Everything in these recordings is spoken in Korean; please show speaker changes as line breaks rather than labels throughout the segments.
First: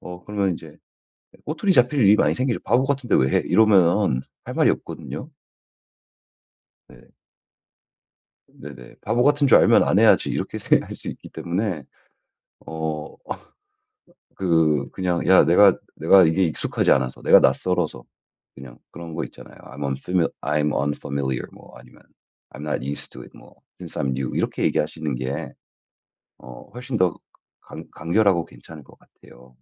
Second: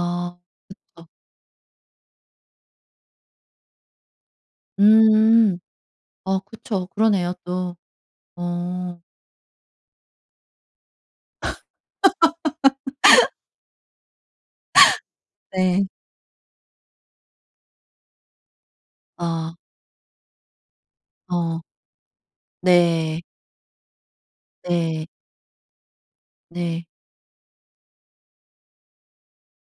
어 그러면 인제
그쵸.
꼬투리 잡힐 일이 많이 생기죠. "바보 같은데 왜 해?" 이러면은 할 말이 없거든요.
음. 어 그쵸.
네.
그러네요, 또.
네네.
어.
'바보 같은 줄 알면 안 해야지.' 이렇게 생각할 수 있기 때문에 어 그 그냥 "야, 내가
네.
내가 이게 익숙하지 않아서, 내가 낯설어서" 그냥 그런 거
아.
있잖아요. "I'm unfimi I'm unfamiliar."
어.
뭐 아니면 I'm not used to
네.
it. 뭐 Since I'm new. 이렇게
네.
얘기하시는 게 어
네.
훨씬 더 간 간결하고 괜찮을 것 같아요.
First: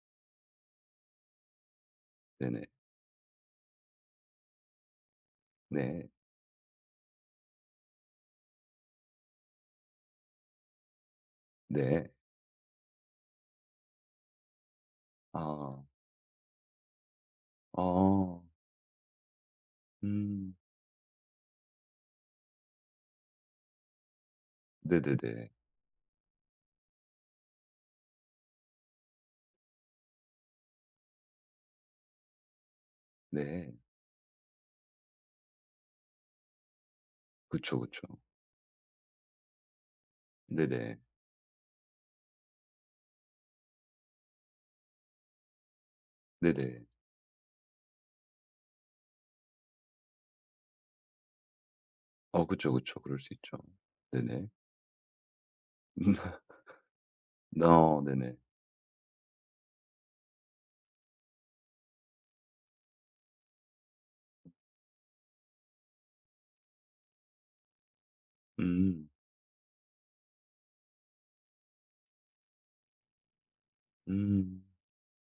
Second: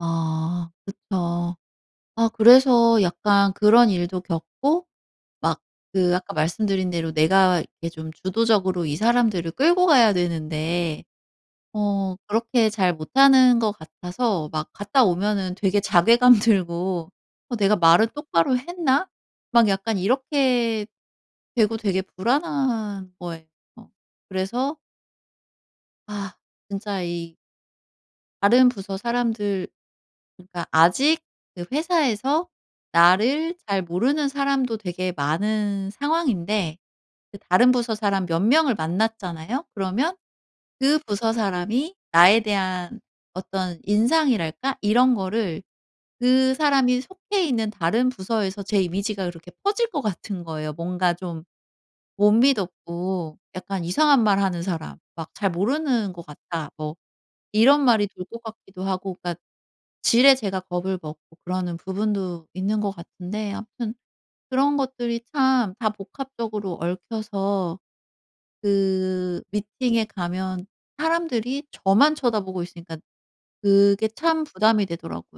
아. 그쵸. 아
네네.
그래서 약간 그런 일도 겪고 막
네.
그 아까 말씀드린 대로 내가 이렇게 좀 주도적으로 이 사람들을 끌고 가야 되는데
네.
어 그렇게 잘 못하는 것 같아서 막 갔다 오면은 되게
아.
자괴감 들고 '어 내가 말을
어.
똑바로 했나?' 막 약간
음.
이렇게 되고 되게 불안한 거예요. 그래서
네네네.
아 진짜 이 다른 부서 사람들 그러니까 아직 그 회사에서 나를
네.
잘 모르는 사람도 되게 많은 상황인데 그 다른
그쵸,
부서
그쵸.
사람 몇 명을 만났잖아요. 그러면
네네.
그 부서 사람이 나에 대한 어떤 인상이랄까 이런 거를 그
네네.
사람이 속해 있는 다른 부서에서 제 이미지가 그렇게 퍼질 것 같은 거예요, 뭔가 좀 못
어 그쵸, 그쵸. 그럴 수
미덥고
있죠.
약간 이상한 말
네네.
하는 사람. 막 "잘
음.
모르는 것 같다." 뭐 이런
아
말이 돌
네네.
것 같기도 하고 그러니까 지레 제가 겁을 먹고 그러는 부분도 있는 것 같은데 아무튼 그런 것들이 참 다 복합적으로 얽혀서
음.
그 미팅에 가면 사람들이 저만 쳐다보고 있으니까 그게 참
음.
부담이 되더라고요.